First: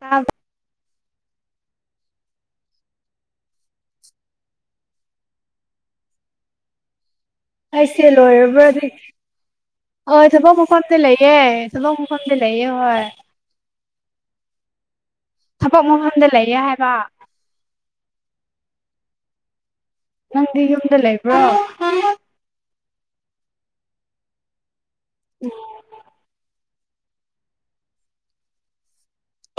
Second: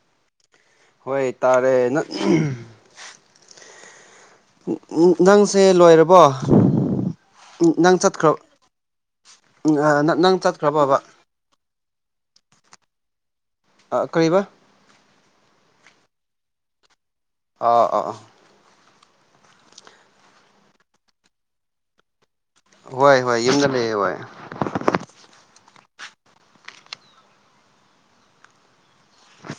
ꯇꯥꯕ꯭ꯔ ꯍꯣꯏ ꯇꯥꯔꯦ ꯅ [inaudible] ꯅꯪꯁꯦ ꯂꯣꯏꯔꯕꯣ ꯅꯪ ꯑꯩꯁꯦ ꯆꯠꯈ꯭ꯔ ꯂꯣꯏꯔꯕ꯭ꯔꯗꯤ ꯍꯣꯢ ꯅꯪ ꯊꯕꯛ ꯆꯠꯈ꯭ꯔꯕꯕ ꯃꯐꯝꯗ ꯂꯩꯌꯦ ꯊꯕꯛ ꯃꯐꯝꯗ ꯂꯩꯌꯦ ꯍꯣꯢ ꯑ ꯀꯔꯤꯕ ꯊꯕꯛ ꯃꯐꯝꯗ ꯂꯩꯌꯦ ꯍꯥꯏꯕ ꯑꯥ ꯑꯥ ꯑ ꯅꯪꯗꯤ ꯌꯨꯝꯗ ꯂꯩꯕ꯭ꯔꯣ ꯍꯣꯏ ꯍꯣꯏ ꯌꯨꯝꯗ ꯂꯩꯌꯦ ꯍꯣꯏ ꯎꯝ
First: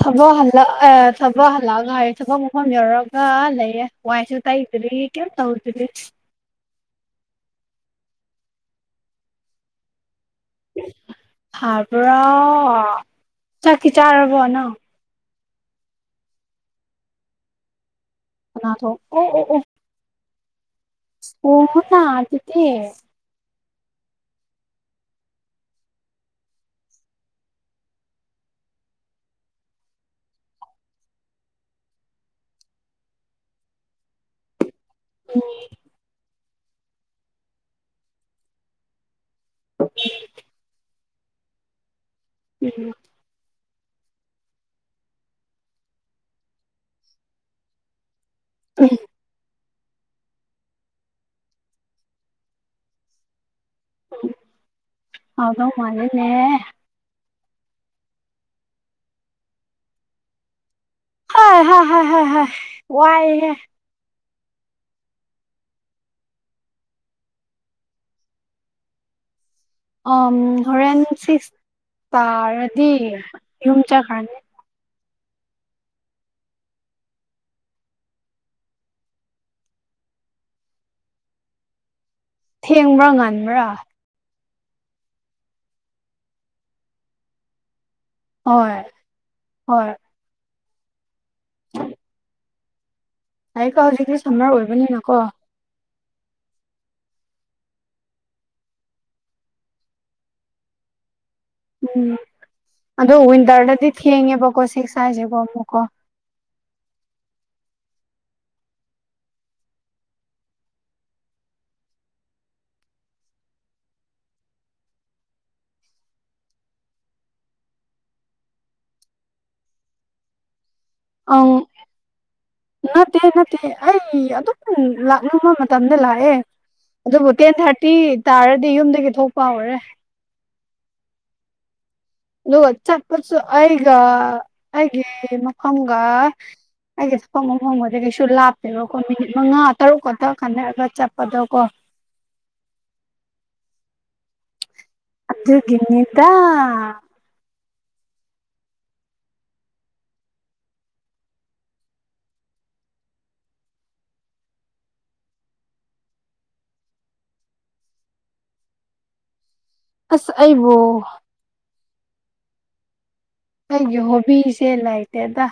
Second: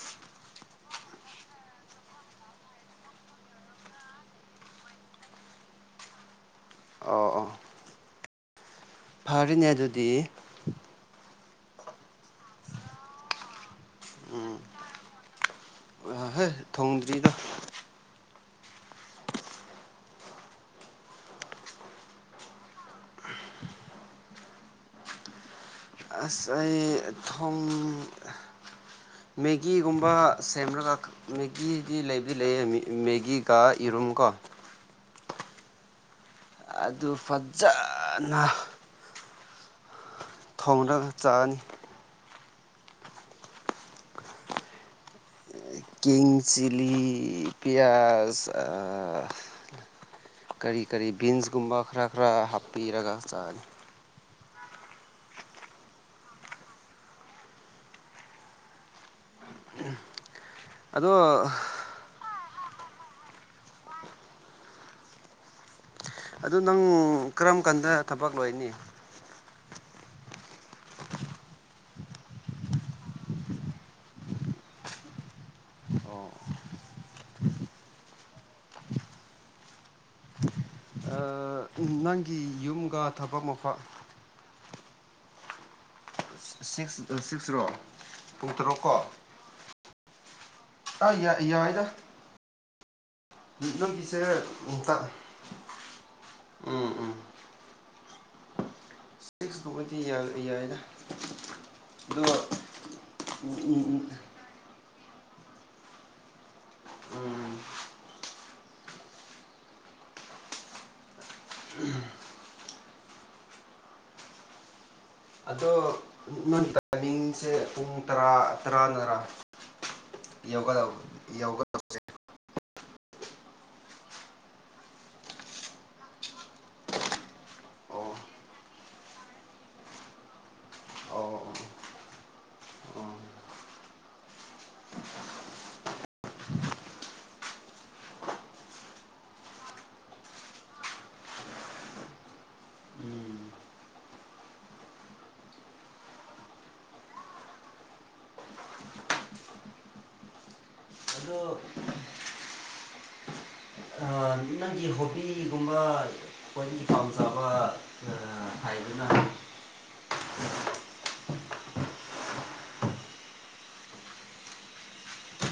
ꯊꯕꯛ ꯍꯜꯂꯑꯦ ꯊꯕꯛ ꯍꯜꯂꯛꯑꯒ ꯍꯥꯢꯔꯦ ꯊꯕꯛ ꯃꯐꯝ ꯌꯧꯔꯒ ꯂꯩꯌꯦ ꯋꯥꯏꯁꯨ ꯇꯩ ꯗꯔꯤ ꯀꯩꯝ ꯇꯧꯗꯔꯤ ꯑꯣ ꯑꯣ ꯐꯔꯤꯅꯦ ꯑꯗꯨꯗꯤ ꯍꯥꯥꯔꯕꯥ ꯆꯥꯛꯇꯤ ꯆꯥꯔꯕꯣ ꯅꯪ ꯑ ꯍꯩ ꯊꯣꯡꯗ꯭ꯔꯤꯗ ꯀꯅꯥꯊꯣꯡꯑꯣ ꯑꯣ ꯑꯣ ꯊꯣꯡꯉꯣꯅ ꯑꯗꯨꯗꯤ ꯑꯁ ꯑꯩ ꯊꯨꯝ ꯃꯦꯒꯤꯒꯨꯝꯕ ꯁꯦꯝꯂꯒ ꯃꯦꯒꯤꯗꯤ ꯂꯩꯕꯗꯤ ꯂꯩꯌꯦ ꯃꯦꯒꯤꯒ ꯏꯔꯣ ꯔꯨꯝꯒꯣ ꯎꯝ ꯑꯗꯨ ꯐꯠꯖꯅ ꯑ ꯊꯣꯡꯔꯒ ꯆꯥꯅꯤ ꯎꯝ ꯀꯤꯡ ꯆꯤꯂꯤ ꯄꯤꯌꯥꯖ ꯀꯔꯤ ꯀꯔꯤ ꯕꯤꯟꯁꯒꯨꯝꯕ ꯈꯔ ꯈꯔ ꯍꯥꯞꯄꯤꯔꯒ ꯆꯥꯅꯤ ꯍꯥꯎꯗꯧ ꯃꯥꯜꯂꯤꯅꯦ ꯑꯗꯣ ꯍꯥꯢ ꯍꯥꯢ ꯍꯥꯢ ꯍꯥꯢ ꯍ ꯋꯥꯏꯍꯦ ꯑꯗꯨ ꯅꯪ ꯀꯔꯝ ꯀꯥꯟꯗ ꯊꯕꯛ ꯂꯣꯏꯅꯤ ꯑꯣ ꯍꯣꯔꯦꯟ ꯁꯤꯛꯁ ꯇꯥꯔꯗꯤ ꯌꯨꯝ ꯋꯠꯈ꯭ꯔꯅꯤ ꯑꯣ ꯅꯪꯒꯤ ꯌꯨꯝꯒ ꯊꯦꯡꯕ꯭ꯔꯥ ꯊꯕꯛ ꯉꯟꯕ꯭ꯔꯥ ꯃꯐ ꯁꯤꯛꯁ ꯁꯤꯛꯁꯔꯣ ꯄꯨꯡ ꯇꯔꯨꯛ ꯍꯣꯏ ꯀꯣ ꯍꯣꯏ ꯑꯥ ꯌꯥꯏ ꯌꯥꯏꯗ ꯂꯥꯏꯔꯤꯛ ꯄꯥꯎ ꯍꯧꯖꯤꯛꯇꯤ ꯅꯪꯒꯤꯁꯦ ꯁꯝꯃꯔ ꯑꯣꯏꯕꯅꯤꯅꯀꯣ ꯎꯝ ꯎꯝ ꯁꯤꯛꯁꯇꯨꯕꯨꯗꯤ ꯌꯥꯢ ꯌꯥꯏꯗ ꯎꯝ ꯑꯗꯣ ꯑꯗꯣ ꯋꯤꯟꯇꯔꯗꯗꯤ ꯎꯝ ꯊꯦꯡꯉꯦꯕꯀꯣ ꯁꯤꯛꯁ ꯍꯥꯏꯁꯦꯀꯣ ꯑꯃꯨꯛꯀꯣ ꯎꯝ ꯎꯝ ꯑꯗꯣ ꯅꯪ ꯇꯥꯏꯃꯤꯡꯁꯦ ꯄꯨꯡ ꯇꯔꯥ ꯇꯔꯥꯅꯔꯥ ꯌꯧꯒꯗꯧꯕ ꯑꯪ ꯌꯧꯒꯗꯧꯕ ꯅꯠꯇꯦ ꯅꯠꯇꯦ ꯑꯩ ꯑꯗꯨꯝ ꯂꯥꯛꯅꯤꯡꯕ ꯃꯇꯝꯗ ꯂꯥꯛꯑꯦ ꯑꯗꯨꯕꯨ ꯇꯦꯟ ꯊꯥꯔꯇꯤ ꯑꯣ ꯇꯥꯔꯗꯤ ꯌꯨꯝꯗꯒꯤ ꯊꯣꯛꯄ ꯍꯧꯔꯦ ꯑꯣ ꯗꯨꯒ ꯑꯣ ꯆꯠꯄꯠꯁꯨ ꯑꯩꯒ ꯑꯩꯒꯤ ꯃꯐꯝꯒ ꯑꯩꯒꯤ ꯊꯕꯛ ꯃꯐꯝꯒꯗꯤ ꯀꯩꯁꯨ ꯂꯥꯞꯇꯦꯕꯀꯣ ꯃꯤꯅꯤꯠ ꯃꯉꯥ ꯇꯔꯨꯛꯀꯛꯇ ꯈꯟꯅꯔꯒ ꯆꯠꯄꯗꯣ ꯀꯣ ꯎꯝ ꯑꯗꯨꯒꯤꯅꯤꯗ ꯑꯗꯣ ꯅꯪꯒꯤ ꯍꯣꯕꯤꯒꯨꯝꯕ ꯈ꯭ꯋꯥꯏꯗꯒꯤ ꯄꯥꯝꯖꯕ ꯍꯥꯏꯗꯨꯅ ꯑꯁ ꯑꯩꯕꯨ ꯑꯩꯒꯤ ꯍꯣꯕꯤꯁꯦ ꯂꯩꯇꯦꯗ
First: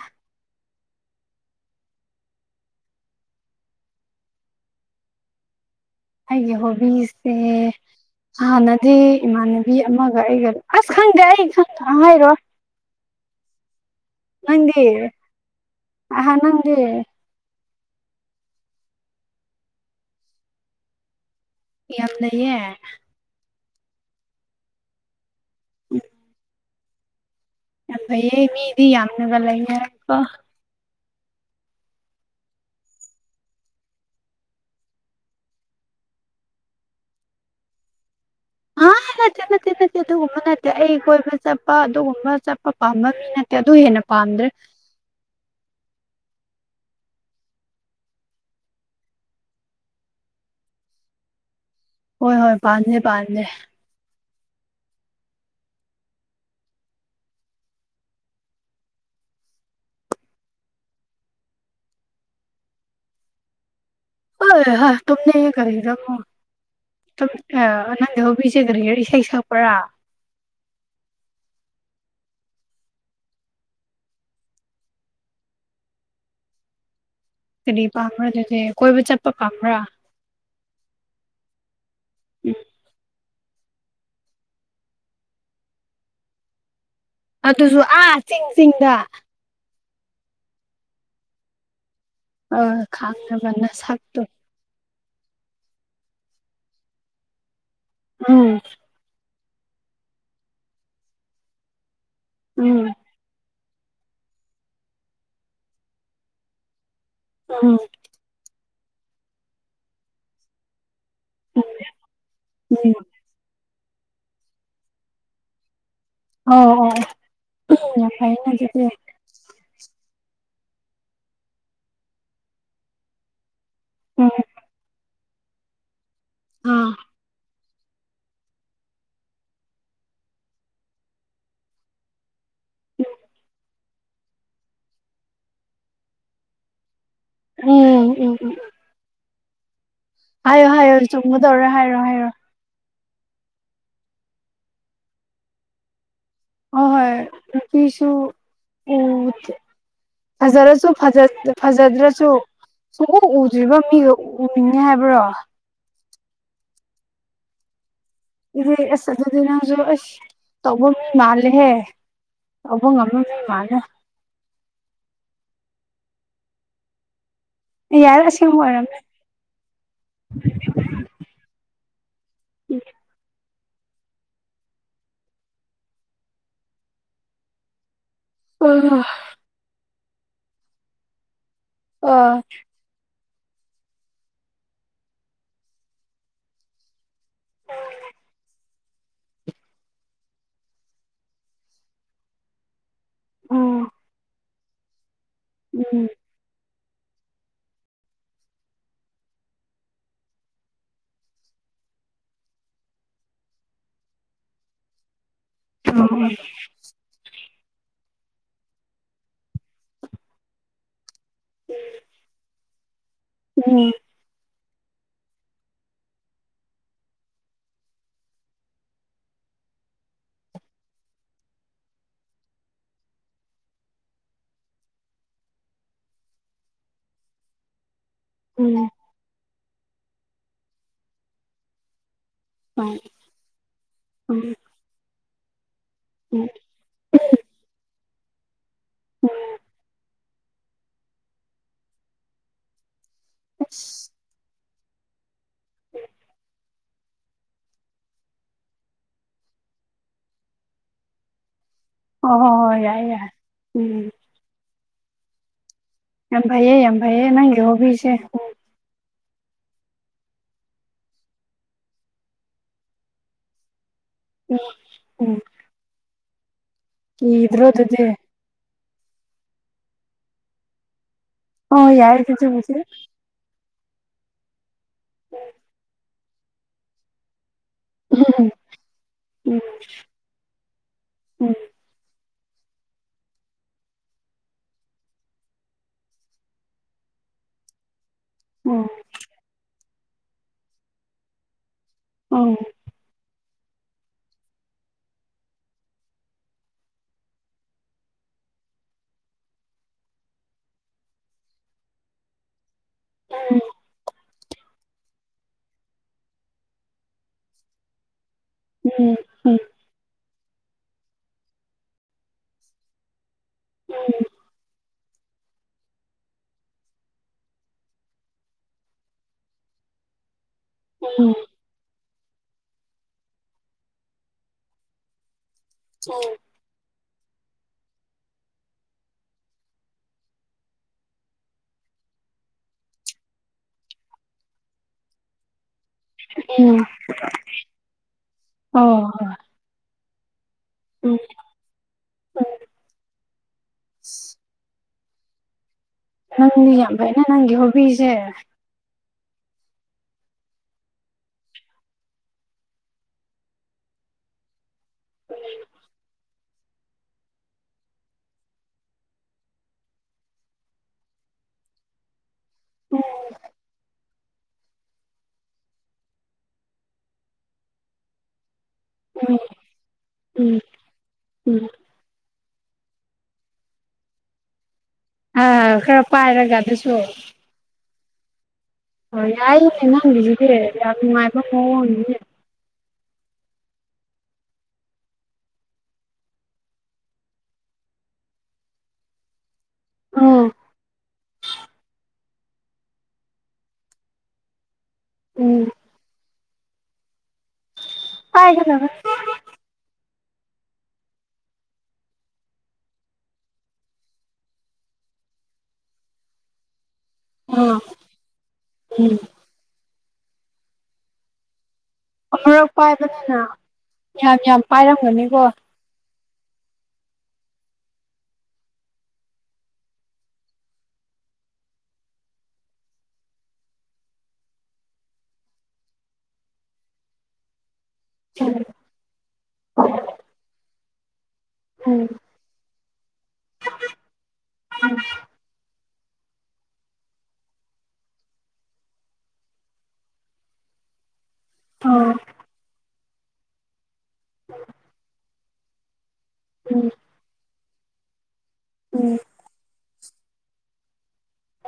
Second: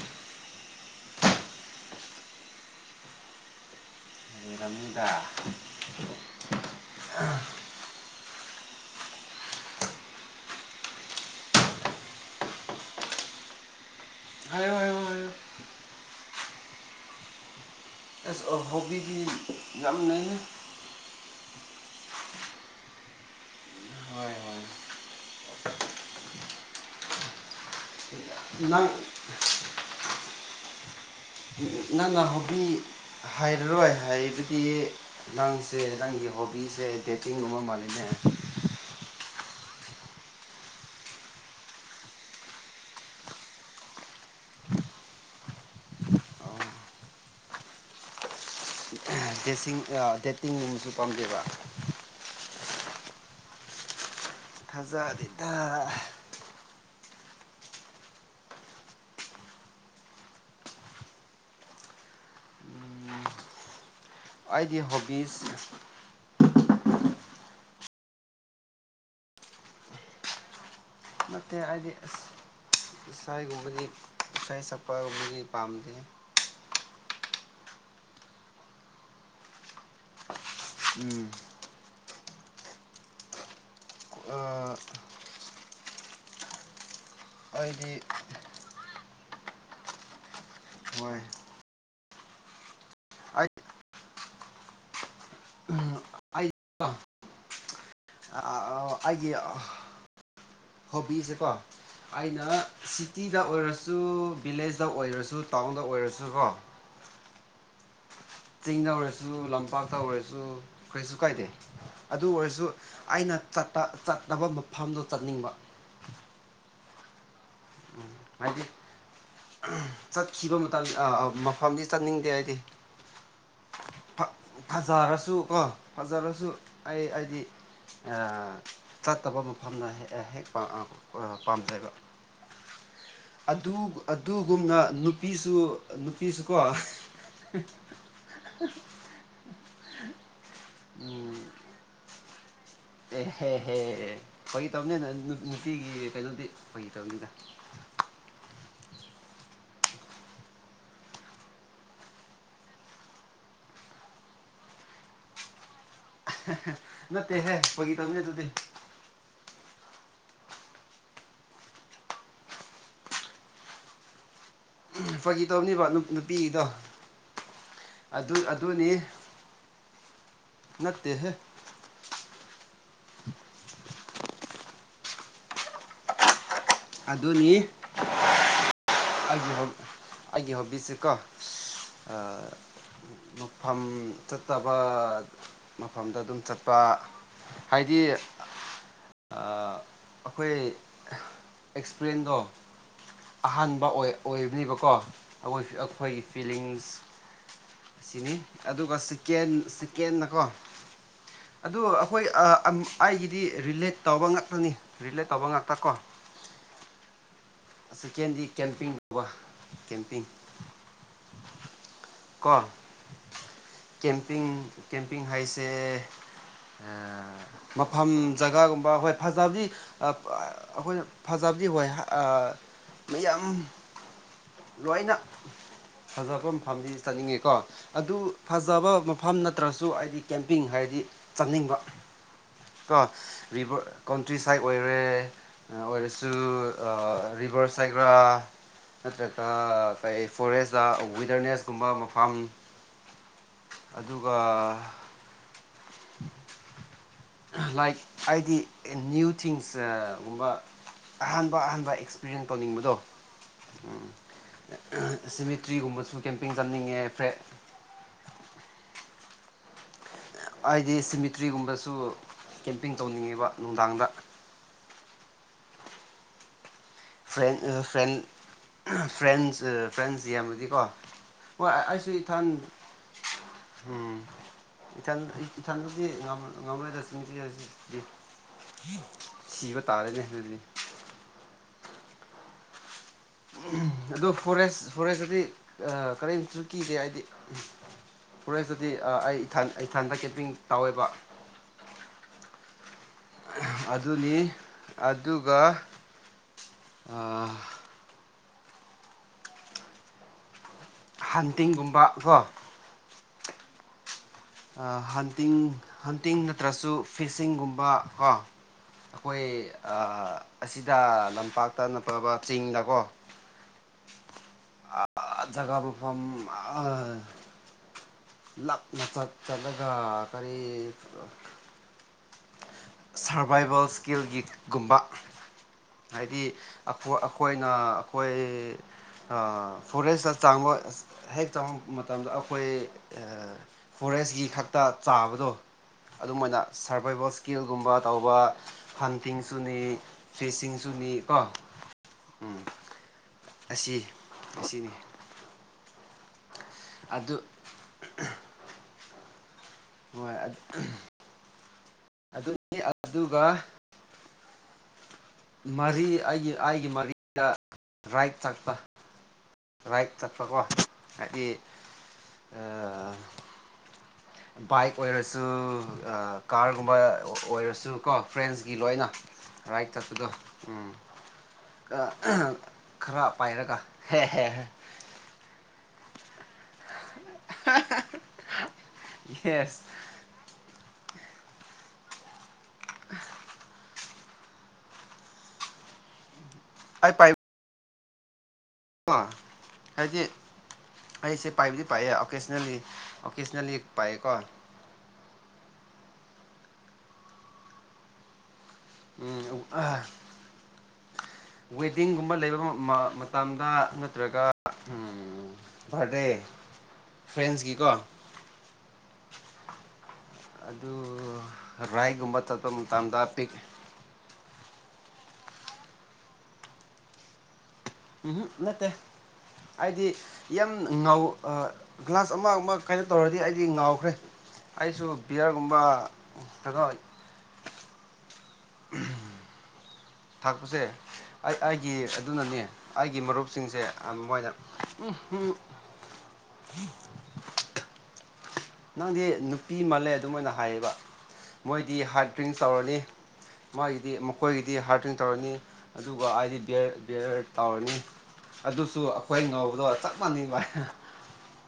ꯂꯩꯔꯝꯅꯤꯗ ꯑꯩꯒꯤ ꯍꯣꯕꯤꯁꯦ ꯍꯥꯟꯅꯗꯤ ꯏꯃꯥꯟꯅꯕꯤ ꯑꯃꯒ ꯑꯩꯒ ꯑꯁ ꯈꯪꯗꯦ ꯑꯩ ꯈꯪꯗ ꯍꯥꯏꯔꯣꯢ ꯍꯥꯏꯌꯣ ꯅꯪꯗꯤ ꯍꯥꯏꯌꯣ ꯍꯥꯏꯌꯣ ꯑꯍꯥ ꯅꯪꯗꯤ ꯑꯁ ꯍꯣꯕꯤꯗꯤ ꯌꯥꯝ ꯂꯩꯌꯦ ꯌꯥꯝ ꯂꯩꯌꯦ ꯍꯣꯏ ꯍꯣꯏ ꯎꯝ ꯌꯥꯝ ꯐꯩꯌꯦ ꯃꯤꯗꯤ ꯅꯪ ꯌꯥꯝꯅꯒ ꯂꯩꯅꯔꯦꯀꯣ ꯅꯪꯅ ꯍꯣꯕꯤ ꯍꯥꯏꯔꯔꯣꯏ ꯍꯥꯏꯔꯤꯕꯗꯤ ꯅꯪꯁꯦ ꯅꯪꯒꯤ ꯍꯣꯕꯤꯁꯦ ꯗꯦꯠꯇꯤꯡꯒꯨꯝꯕ ꯃꯥꯜꯂꯤꯅꯦ [inaudible] ꯑ ꯅꯠꯇꯦ ꯅꯠꯇꯦ ꯅꯠꯇꯦ ꯑꯗꯨꯒꯨꯝꯕ ꯅꯠꯇꯦ ꯑꯩ ꯀꯣꯏꯕ ꯆꯠꯄ ꯑꯗꯨꯒꯨꯝꯕ ꯆꯠꯄ ꯄꯥꯝꯕ ꯃꯤ ꯅꯠꯇꯦ ꯑꯗꯨ ꯍꯦꯟꯅ ꯄꯥꯝꯗ꯭ꯔꯦ [inaudible] ꯗꯦꯠꯁꯤꯡ ꯗꯦꯠꯇꯤꯡꯒꯨꯝꯕꯁꯨ ꯄꯥꯝꯗꯦꯕ ꯍꯣꯏ ꯍꯣꯏ ꯄꯥꯥꯝꯗꯦ ꯄꯥꯝꯗꯦ ꯊꯥꯖꯗꯦꯗ ꯑꯣꯏ ꯑꯩꯗꯤ ꯍꯣꯏ ꯇꯨꯝꯅꯤꯡꯉꯦ ꯍꯣꯕꯤꯁ ꯀꯔꯤꯒꯤꯔꯥ ꯑꯃꯨꯛ ꯇꯨꯝ ꯑꯥ ꯅꯪꯗꯤ ꯍꯣꯕꯤꯁꯦ ꯀꯔꯤꯔꯥ ꯏꯁꯩ ꯁꯛꯄꯔꯥ ꯅꯠꯇꯦ ꯑꯩꯗꯤ ꯑꯁ ꯏꯁꯩꯒꯨꯝꯕꯗꯤ ꯏꯁꯩ ꯁꯛꯄꯒꯨꯝꯕꯗꯤ ꯄꯥꯝꯗꯦꯍꯦ ꯀꯔꯤ ꯄꯥꯝꯕ꯭ꯔ ꯑꯗꯨꯗꯤ ꯀꯣꯏꯕ ꯆꯠꯄ ꯄꯥꯝꯕ꯭ꯔ ꯎꯝ ꯎꯝ ꯑ ꯑꯗꯨꯖꯨ ꯑꯩꯗꯤ ꯑꯥ ꯆꯤꯡ ꯆꯤꯡꯗ ꯍꯣꯏ ꯑ ꯑꯩ ꯈꯥꯡꯔꯕ ꯅꯁꯛ ꯇꯣ ꯑꯩ ꯎꯝ ꯑꫭ ꯑꯩꯒꯤ ꯍꯣꯕꯤꯁꯦꯀꯣ ꯑꯩꯅ ꯎꯝ ꯁꯤꯇꯤꯗ ꯑꯣꯏꯔ ꯁꯨ ꯚꯤꯂꯦꯁꯇ ꯑꯣꯏꯔꯁꯨ ꯇꯥꯎꯟꯗ ꯑꯣꯏꯔꯁꯨ ꯀꯣ ꯑꯝ ꯆꯤꯡꯗ ꯑꯣꯏꯔꯁꯨ ꯂꯝꯄꯥꯛꯇ ꯑꯣꯏꯔꯁꯨ ꯀꯩꯁꯨ ꯀꯥꯏꯗꯦ ꯎꯝ ꯑꯗꯨ ꯑꯣꯏꯔꯁꯨ ꯎꯝ ꯑꯩꯅ ꯆꯠ ꯇ ꯆꯠꯇꯕ ꯃꯐꯝꯗꯣ ꯆꯠꯅꯤꯡꯕ ꯑꫭ ꯑꫭ [unintelligible] ꯌꯥꯝ ꯐꯩꯌꯦꯅ ꯍꯥꯏꯗꯤ ꯗꯨꯗꯤ ꯆꯠꯈꯤꯕ ꯃꯇꯝ ꯑꯥ ꯃꯐꯝꯗꯤ ꯆꯠꯅꯤꯡꯗꯦ ꯑꯩꯗꯤ ꯐ ꯎꯝ ꯐꯖꯔꯁꯨ ꯀꯣ ꯐꯖꯔꯁꯨ ꯑꯥ ꯑꯩ ꯑꯩꯗꯤ ꯑꯥ ꯆꯠꯇꯕ ꯃꯐꯝꯅ [unintelligible] ꯍꯦꯛ ꯑ ꯄꯥꯝꯖꯩꯕ ꯑꯗꯨ ꯑꯗꯨꯒꯨꯝꯅ ꯅꯨꯄꯤꯁꯨ ꯅꯨꯄꯤꯁꯨꯀꯣ ꯎꯝ ꯎꯝ ꯎꯝ [unintelligible] ꯍꯥꯏꯌꯣ ꯍꯥꯏꯌꯣ ꯆꯨꯝꯒꯗꯧꯔꯦ ꯍꯥꯏꯔꯣ ꯍꯥꯏꯔꯣ ꯑꯦꯍꯦ ꯍꯦ ꯐꯥꯒꯤ ꯇꯧꯅꯤꯅ ꯅꯨ ꯅꯨꯄꯤꯒꯤ ꯀꯩꯅꯣꯗꯤ ꯑꯣ ꯐꯒꯤ ꯍꯣꯏ ꯇꯧꯕꯅꯤꯗ ꯅꯨꯄꯤꯁꯨ [unintelligible] ꯐꯖꯔꯁꯨ ꯐꯖꯠ ꯐꯖꯗ꯭ꯔꯁꯨ ꯁꯨꯛ ꯎ ꯎꯗ꯭ꯔꯤꯕ ꯃꯤꯒ ꯎꯅꯤꯡꯉꯦ ꯍꯥꯏꯕ꯭ꯔꯣ [unintelligible] ꯅꯠꯇꯦ ꯍꯦ ꯐꯥꯒꯤ ꯇꯧꯕꯅꯤ ꯑꯗꯨꯗꯤ ꯏꯍꯦ ꯑꯁ ꯑꯗꯨꯗꯤ ꯅꯪꯖꯨ ꯑꯁ ꯇꯧꯕ ꯃꯤ ꯃꯥꯜꯂꯦ ꯍꯦ ꯇꯧꯕ ꯉꯝꯕ ꯃꯤ ꯃꯥꯜꯂꯦ ꯐꯥꯒꯤ ꯇꯧꯅꯤꯕ ꯅꯨꯄꯤꯒꯤꯗꯣ ꯑꯦ ꯌꯥꯔꯦ ꯑꯁꯦꯡꯕ ꯑꯣꯏꯔꯝꯅꯤ ꯅꯠꯇꯦ ꯍꯦ [unintelligible] ꯑꯗꯨꯅꯤ ꯎꯝ [unintelligible] ꯑꯩꯒꯤ ꯍꯣꯕꯤ ꯑꯩꯒꯤ ꯍꯣꯕꯤꯁꯦꯀꯣ ꯑ ꯃꯐꯝ ꯆꯠꯇꯕ ꯃꯐꯝꯗ ꯑꯗꯨꯝ ꯆꯠꯄꯥ ꯍꯥꯏꯗꯤ ꯑ ꯑꯈꯣꯏ ꯑꯦꯛꯁꯄ꯭ꯔꯦꯟꯗꯣ ꯎꯝ ꯑꯍꯥꯟꯕ ꯑꯣꯏ ꯑꯣꯏꯕꯅꯤꯕꯀꯣ ꯑꯈꯣꯏ ꯑꯁ ꯑꯈꯣꯏꯒꯤ ꯐꯤꯂꯤꯡꯁ ꯑꯁꯤꯅꯤ ꯑꯗꯨꯒ ꯁꯤꯀꯦꯟ ꯁꯤꯀꯦꯟꯅꯀꯣ ꯑꯗꯨ ꯑꯈꯣꯏ ꯑꯥ ꯑꯪ ꯑꯩꯒꯤꯗꯤ ꯔꯤꯂꯦꯠ ꯇꯧꯕ ꯉꯥꯛꯇꯅꯤ ꯔꯤꯂꯦꯠ ꯇꯧꯕ ꯉꯥꯛꯇꯀꯣ ꯍꯣꯏ ꯁꯤꯀꯦꯟꯗꯤ ꯀꯦꯝꯄꯤꯡ ꯇꯧꯕ ꯀꯦꯝꯄꯤꯡ ꯎꯝ ꯑ ꯀꯦꯝꯄꯤꯡ ꯀꯦꯝꯄꯤꯡ ꯍꯥꯏꯁꯦ ꯑꯥ ꯃꯐꯝ ꯖꯒꯥꯒꯨꯝꯕ ꯍꯣꯏ ꯐꯖꯕꯗꯤ ꯑꯞ ꯑꯥ ꯑꯩꯈꯣꯏꯅ ꯐꯖꯕ ꯑꯗꯨꯏ ꯋ ꯍ ꯑ ꯃꯌꯥꯝ ꯂꯣꯏꯅ ꯐꯖꯕ ꯃꯐꯝꯗꯤ ꯆꯠꯅꯤꯡꯉꯦꯀꯣ ꯑꯗꯨ ꯐꯖꯕ ꯃꯐꯝ ꯅꯠꯇ꯭ꯔꯁꯨ ꯍꯥꯏꯗꯤ ꯀꯦꯝꯄꯤꯡ ꯍꯥꯏꯔꯗꯤ ꯆꯠꯅꯤꯡꯕ ꯀꯣ ꯔꯤꯕꯔ ꯀꯣꯟꯇ꯭ꯔꯤ ꯁꯥꯏꯠ ꯑꯣꯏꯔꯦ ꯑ ꯑꯣꯏꯔꯁꯨ ꯍꯣꯏ ꯑꯥ ꯔꯤꯕꯔ ꯁꯥꯏꯠꯔꯥ ꯅꯠꯇ꯭ꯔꯒ ꯀꯩ ꯐꯣꯔꯦꯁꯇ ꯋꯤꯗꯔꯅꯦꯁꯀꯨꯝꯕ ꯃꯐꯝ ꯑꯗꯨꯒ ꯂꯥꯏꯛ ꯑꯩꯗꯤ ꯅ꯭ꯌꯨ ꯊꯤꯡꯁ ꯑꯥ ꯒꯨꯝꯕ ꯑꯍꯥꯟꯕ ꯑꯍꯥꯟꯕ ꯕ ꯑꯦꯛꯁꯄꯤꯔꯤꯌꯦꯟ ꯍꯣꯏ ꯇꯧꯅꯤꯡꯕꯗꯣ ꯌꯥꯏ ꯌꯥꯏ ꯎꯝ ꯑꯍꯥ ꯑꯦꯁꯤꯃꯤꯛ ꯌꯥꯝ ꯐꯥꯏꯌꯦ ꯌꯥꯝ ꯐꯥꯏꯌꯦ ꯅꯪꯒꯤ ꯍꯣꯕꯤꯁꯦ ꯍꯥꯏꯗꯤ ꯁꯤꯃꯤꯇ꯭ꯔꯤꯒꯨꯝꯕꯁꯨ ꯀꯦꯝꯄꯤꯡ ꯇꯧꯅꯤꯡꯉꯦꯕ ꯅꯨꯡꯗꯥꯡꯗ ꯎꯝ ꯎꯝ ꯐ꯭ꯔꯦꯟ ꯀꯤꯗ꯭ꯔꯣ ꯑꯗꯨꯗꯤ ꯐ꯭ꯔꯦꯟ ꯐ꯭ꯔꯦꯟꯁ ꯐ꯭ꯔꯦꯟꯁ ꯌꯥꯝꯃꯗꯤꯀꯣ ꯍꯣꯏ ꯑꯣ ꯑꯩꯁꯨ ꯌꯥꯏ ꯏꯊꯟ ꯑꯗꯨꯕꯨꯗꯤ ꯎꯝ ꯏꯊꯟ ꯏꯊꯟꯗꯗꯤ ꯉꯝ ꯉꯝꯂꯣꯏꯗ [unintelligible] ꯁꯤꯕ ꯇꯥꯔꯦꯅꯦ ꯑꯗꯨꯗꯤ ꯑꯍꯝ ꯑꯗꯨ ꯐꯣꯔꯦꯁ ꯐꯣꯔꯦꯁꯇꯗꯤ ꯑꯥ ꯀꯔꯤꯝꯁꯨ ꯀꯤꯗꯦ ꯍꯥꯏꯗꯤ ꯐꯣꯔꯦꯁꯇꯗꯤ ꯑꯩ ꯏꯊꯟ ꯏꯊꯟꯗ ꯀꯦꯝꯄꯤꯡ ꯇꯧꯋꯦꯕ ꯑꯝ ꯑꯗꯨꯅꯤ ꯑꯗꯨꯒ ꯑꯥ ꯍꯟꯇꯤꯡꯒꯨꯝꯕ ꯒꯣ ꯎꯝ ꯑꯥ ꯍꯟꯇꯤꯡ ꯍꯟꯇꯤꯡ ꯅꯠꯇ꯭ꯔꯁꯨ ꯐꯤꯁꯤꯡꯒꯨꯝꯕ ꯀꯣ ꯑꯩꯈꯣꯏ ꯑ ꯑꯁꯤꯗ ꯂꯝꯄꯥꯛꯇ ꯅꯠꯇꯕ ꯆꯤꯡꯗꯀꯣ ꯑ ꯖꯒꯥꯕꯨ ꯃꯐꯝ ꯑ ꯂꯥꯞꯅ ꯆꯠ ꯆꯠꯂꯒ ꯀꯔꯤ ꯎꯝ ꯁꯔꯚꯥꯏꯕꯦꯜ ꯏꯁꯀꯤꯜꯒꯤ ꯒꯨꯝꯕ ꯍꯥꯏꯗꯤ ꯈꯣ ꯑꯩꯈꯣꯏꯅ ꯑꯩꯈꯣꯏ ꯑ ꯐꯣꯔꯦꯁꯇ ꯆꯥꯡꯕ ꯍꯦꯛ ꯆꯥꯡꯕ ꯃꯇꯝꯗ ꯑꯩꯈꯣꯏ ꯐꯣꯔꯦ ꯔꯦꯁꯀꯤ ꯈꯛꯇ ꯆꯥꯕꯗꯣ ꯑꯗꯨꯃꯥꯏꯅ ꯁꯔꯚꯥꯏꯕꯦꯜ ꯏꯁꯀꯤꯜꯒꯨꯝꯕ ꯇꯧꯕ ꯑꯣ ꯍꯟꯇꯤꯡꯁꯨꯅꯤ ꯐꯤꯁꯁꯤꯡꯁꯨꯅꯤ ꯀꯣ ꯎꯝ ꯑꯁꯤ ꯑꯁꯤꯅꯤ ꯅꯪꯗꯤ ꯌꯥꯝ ꯐꯥꯏꯅ ꯑꯗꯨ ꯅꯪꯒꯤ ꯍꯣꯕꯤꯁꯦ ꯍꯣꯏ ꯑ ꯑꯗꯨꯅꯤ ꯑꯗꯨꯒ ꯃꯔꯤ ꯑꯩꯒꯤ ꯑꯩꯒꯤ ꯃꯔꯤꯗ ꯔꯥꯏꯠ ꯆꯥꯛꯄ ꯔꯥꯏꯠ ꯌꯠꯄꯀꯣ ꯍꯥꯏꯗꯤ ꯑ ꯕꯥꯏꯛ ꯑꯣꯏꯔꯁꯨ ꯑꯥ ꯀꯥꯔꯒꯨꯝꯕ ꯑꯣꯏꯔꯁꯨ ꯀꯣ ꯐ꯭ꯔꯦꯟꯁ ꯒꯤ ꯂꯣꯏꯅ ꯔꯥꯏꯠ ꯆꯠꯄꯗꯣ ꯎꯝ ꯀꯥ ꯈꯔ ꯄꯥꯏꯔꯒ ꯍꯦꯍꯦ ꯑ ꯈꯔ ꯄꯥꯏꯔꯒ ꯑꯗꯨꯁꯨ ꯑ ꯌꯦꯁ ꯌꯥꯏꯅꯦ ꯅꯪꯒꯤꯖꯤꯗꯤ ꯌꯥꯝ ꯅꯨꯡꯉꯥꯏꯕ ꯃꯑꯣꯡꯅꯤꯅꯦ [inaudible] ꯑꯩ ꯄꯥꯏ ꯀꯣ ꯍꯥꯏꯗꯤ ꯎꯝ ꯑꯩꯁꯦ ꯄꯥꯏꯕꯗꯤ ꯄꯥꯢꯌꯦ ꯑꯣꯀꯦꯁꯅꯦꯜꯂꯤ ꯑꯣꯀꯦꯁꯅꯦꯜꯂꯤ ꯄꯥꯢꯌꯦꯀꯣ ꯎꯝ ꯄꯥꯢꯒꯗꯕ ꯎꯝ ꯑꯍꯥ ꯋꯦꯗꯤꯡꯒꯨꯝꯕ ꯂꯩꯕ ꯃꯇꯝꯗ ꯅꯠꯇ꯭ꯔꯒ ꯑꯝ ꯕꯥꯔꯗꯦ ꯐ꯭ꯔꯦꯟꯁꯀꯤ ꯑꯥ ꯀꯣ ꯎꯝ ꯑꯗꯨ ꯔꯥꯏꯒꯨꯝꯕ ꯆꯠꯄ ꯑꯃꯔꯛ ꯃꯇꯝꯗ ꯄꯥꯢꯕꯅꯤꯅ ꯄꯤꯛ ꯌꯥꯝ ꯌꯥꯝ ꯄꯥꯏꯔꯝꯒꯅꯤ ꯀꯣ ꯑꯝꯍ ꯅꯠꯇꯦ ꯑꯩꯗꯤ ꯌꯥꯝ ꯉꯥꯎ ꯒ꯭ꯂꯥꯁ ꯑꯃ ꯑꯃ ꯀꯩꯅꯣ ꯇꯧꯔꯗꯤ ꯑꯩꯗꯤ ꯉꯥꯎꯈ꯭ꯔꯦ ꯑꯩꯁꯨ ꯕꯤꯌꯥꯔꯒꯨꯝꯕ ꯗꯔꯀꯥꯔ ꯑꯣꯏ [inaudible] ꯊꯥꯛꯄꯁꯦ ꯑꯩ ꯑꯩꯒꯤ ꯎꯝ ꯑꯗꯨꯅꯅꯦ ꯑꯩꯒꯤ ꯃꯔꯨꯞꯁꯤꯡꯁꯦ ꯑ ꯃꯣꯏꯅ ꯑ ꯎꯝ ꯍ ꯅꯪꯗꯤ ꯅꯨꯄꯤ ꯃꯥꯜꯂꯦ ꯑꯗꯨꯝꯃꯥꯢꯅ ꯍꯥꯏꯌꯦꯕ ꯃꯣꯏꯗꯤ ꯍꯥꯔꯠ ꯗ꯭ꯔꯤꯡꯁ ꯇꯧꯔꯅꯤ ꯃꯥꯒꯤꯗꯤ ꯃꯈꯣꯏꯒꯤꯗꯤ ꯍꯥꯔꯇꯤꯡ ꯇꯧꯔꯅꯤ ꯑꯗꯨꯒ ꯑꯩꯗꯤ ꯕꯤꯌꯔ ꯎꯝ ꯕꯤꯌꯔ ꯇꯧꯔꯅꯤ ꯑꯗꯨꯁꯨ ꯎꯝ ꯑꯩꯈꯣꯏ ꯉꯧꯕꯗꯣ ꯆꯞ ꯃꯥꯟꯅꯩꯕ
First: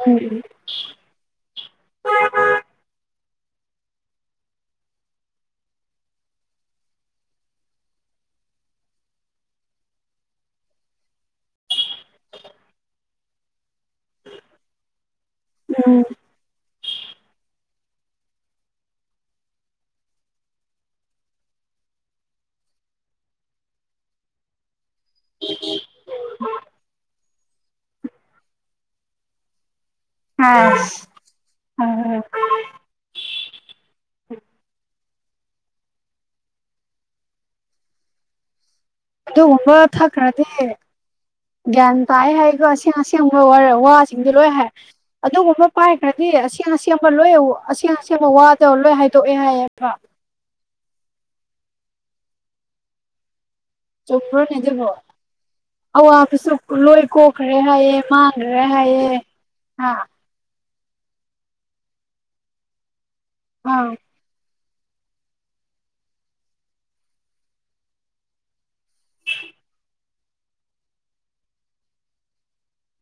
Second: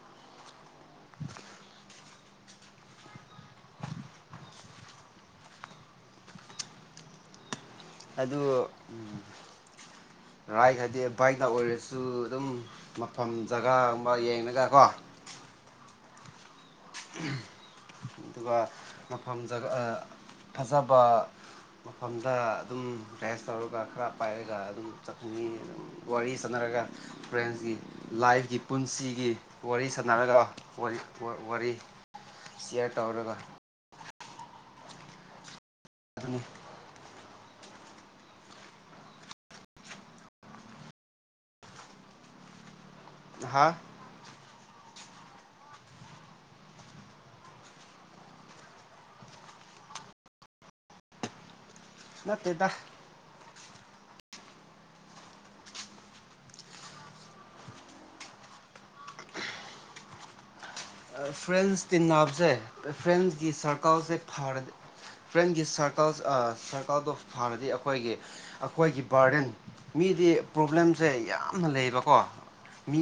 ꯎꯝ ꯎꯝ ꯑꯗꯨ ꯑꯝ ꯔꯥꯏꯛ ꯍꯥꯏꯗꯤ ꯕꯥꯏꯛꯅ ꯑꯣꯏꯔꯁꯨ ꯑꯗꯨꯝ ꯃꯐꯝ ꯖꯒꯥꯒꯨꯝꯕ ꯌꯦꯡꯉꯒ ꯀꯣ [inaudible] ꯎꯝ ꯑꯗꯨꯒ ꯃꯐꯝ ꯖꯒꯥ ꯑ ꯐꯖꯕ ꯃꯐꯝꯗ ꯑꯗꯨꯝ ꯔꯦꯁ ꯇꯧꯔꯒ ꯈꯔ ꯄꯥꯏꯔꯒ ꯑꯗꯨꯝ ꯆꯠꯅꯤꯡꯉꯤ ꯑꯗꯨꯝ ꯋꯥꯔꯤ ꯁꯥꯟꯅꯔꯒ ꯐ꯭ꯔꯦꯟꯁꯀꯤ ꯂꯥꯏꯐꯀꯤ ꯄꯨꯟꯁꯤꯒꯤ ꯋꯥꯔꯤ ꯁꯥꯟꯅꯔꯒ ꯋꯥꯔꯤ ꯑꯁ ꯋꯥꯔꯤ ꯑ ꯁꯤꯌꯥꯔ ꯇꯥꯎꯔꯒ ꯑꯗꯨꯅꯤ ꯑꯗꯨꯒꯨꯝꯕ ꯊꯛꯈ꯭ꯔꯗꯤ ꯒ꯭ꯌꯥꯟ ꯇꯥꯏ ꯍꯥꯏꯒꯣ ꯑꯁꯦꯡ ꯑꯁꯦꯡ ꯕ ꯋꯥꯔ ꯍꯥ ꯋꯥꯁꯤꯡꯗꯣ ꯂꯣꯏ ꯍꯥꯏ [inaudible] ꯑꯗꯨꯒꯨꯝꯕ ꯄꯥꯏꯈ꯭ꯔꯗꯤ ꯑꯁꯦꯡ ꯑꯁꯦꯡꯕ ꯂꯣꯏ ꯑꯁꯦꯡ ꯑꯁꯦꯡꯕ ꯋꯥꯗꯣ ꯂꯣꯏ ꯍꯥꯏꯗꯣꯛꯑꯦ ꯍꯥꯏꯌꯦꯕ [inaudible] ꯅꯠꯇꯦꯗ ꯆꯨꯝꯕ꯭ꯔꯣꯅꯦ ꯑꯗꯨꯕꯨ ꯑꯋꯥꯕꯁꯨ ꯂꯣꯏ ꯀꯣꯛꯈ꯭ꯔꯦ ꯍꯥꯏꯑꯦ ꯃꯥꯡꯒ꯭ꯔꯦ ꯍꯥꯏꯑꯦ ꯍꯥ ꯐ꯭ꯔꯦꯟꯁ ꯇꯤꯟꯅꯕꯁꯦ ꯐ꯭ꯔꯦꯟꯁꯀꯤ ꯑꯥ ꯁꯥꯔꯀꯜꯁꯦ ꯐꯔꯗꯤ ꯐ꯭ꯔꯦꯟꯒꯤ ꯁꯔꯀꯜꯁ ꯁꯔꯀꯜꯗꯣ ꯐꯔꯗꯤ ꯑꯩꯈꯣꯏꯒꯤ ꯑꯩꯈꯣꯏꯒꯤ ꯕꯥꯔꯗꯦꯟ ꯃꯤꯗꯤ ꯄ꯭ꯔꯣꯕ꯭ꯂꯦꯝꯁꯦ ꯌꯥꯝꯅ ꯂꯩꯌꯦꯕꯀꯣ ꯃꯤ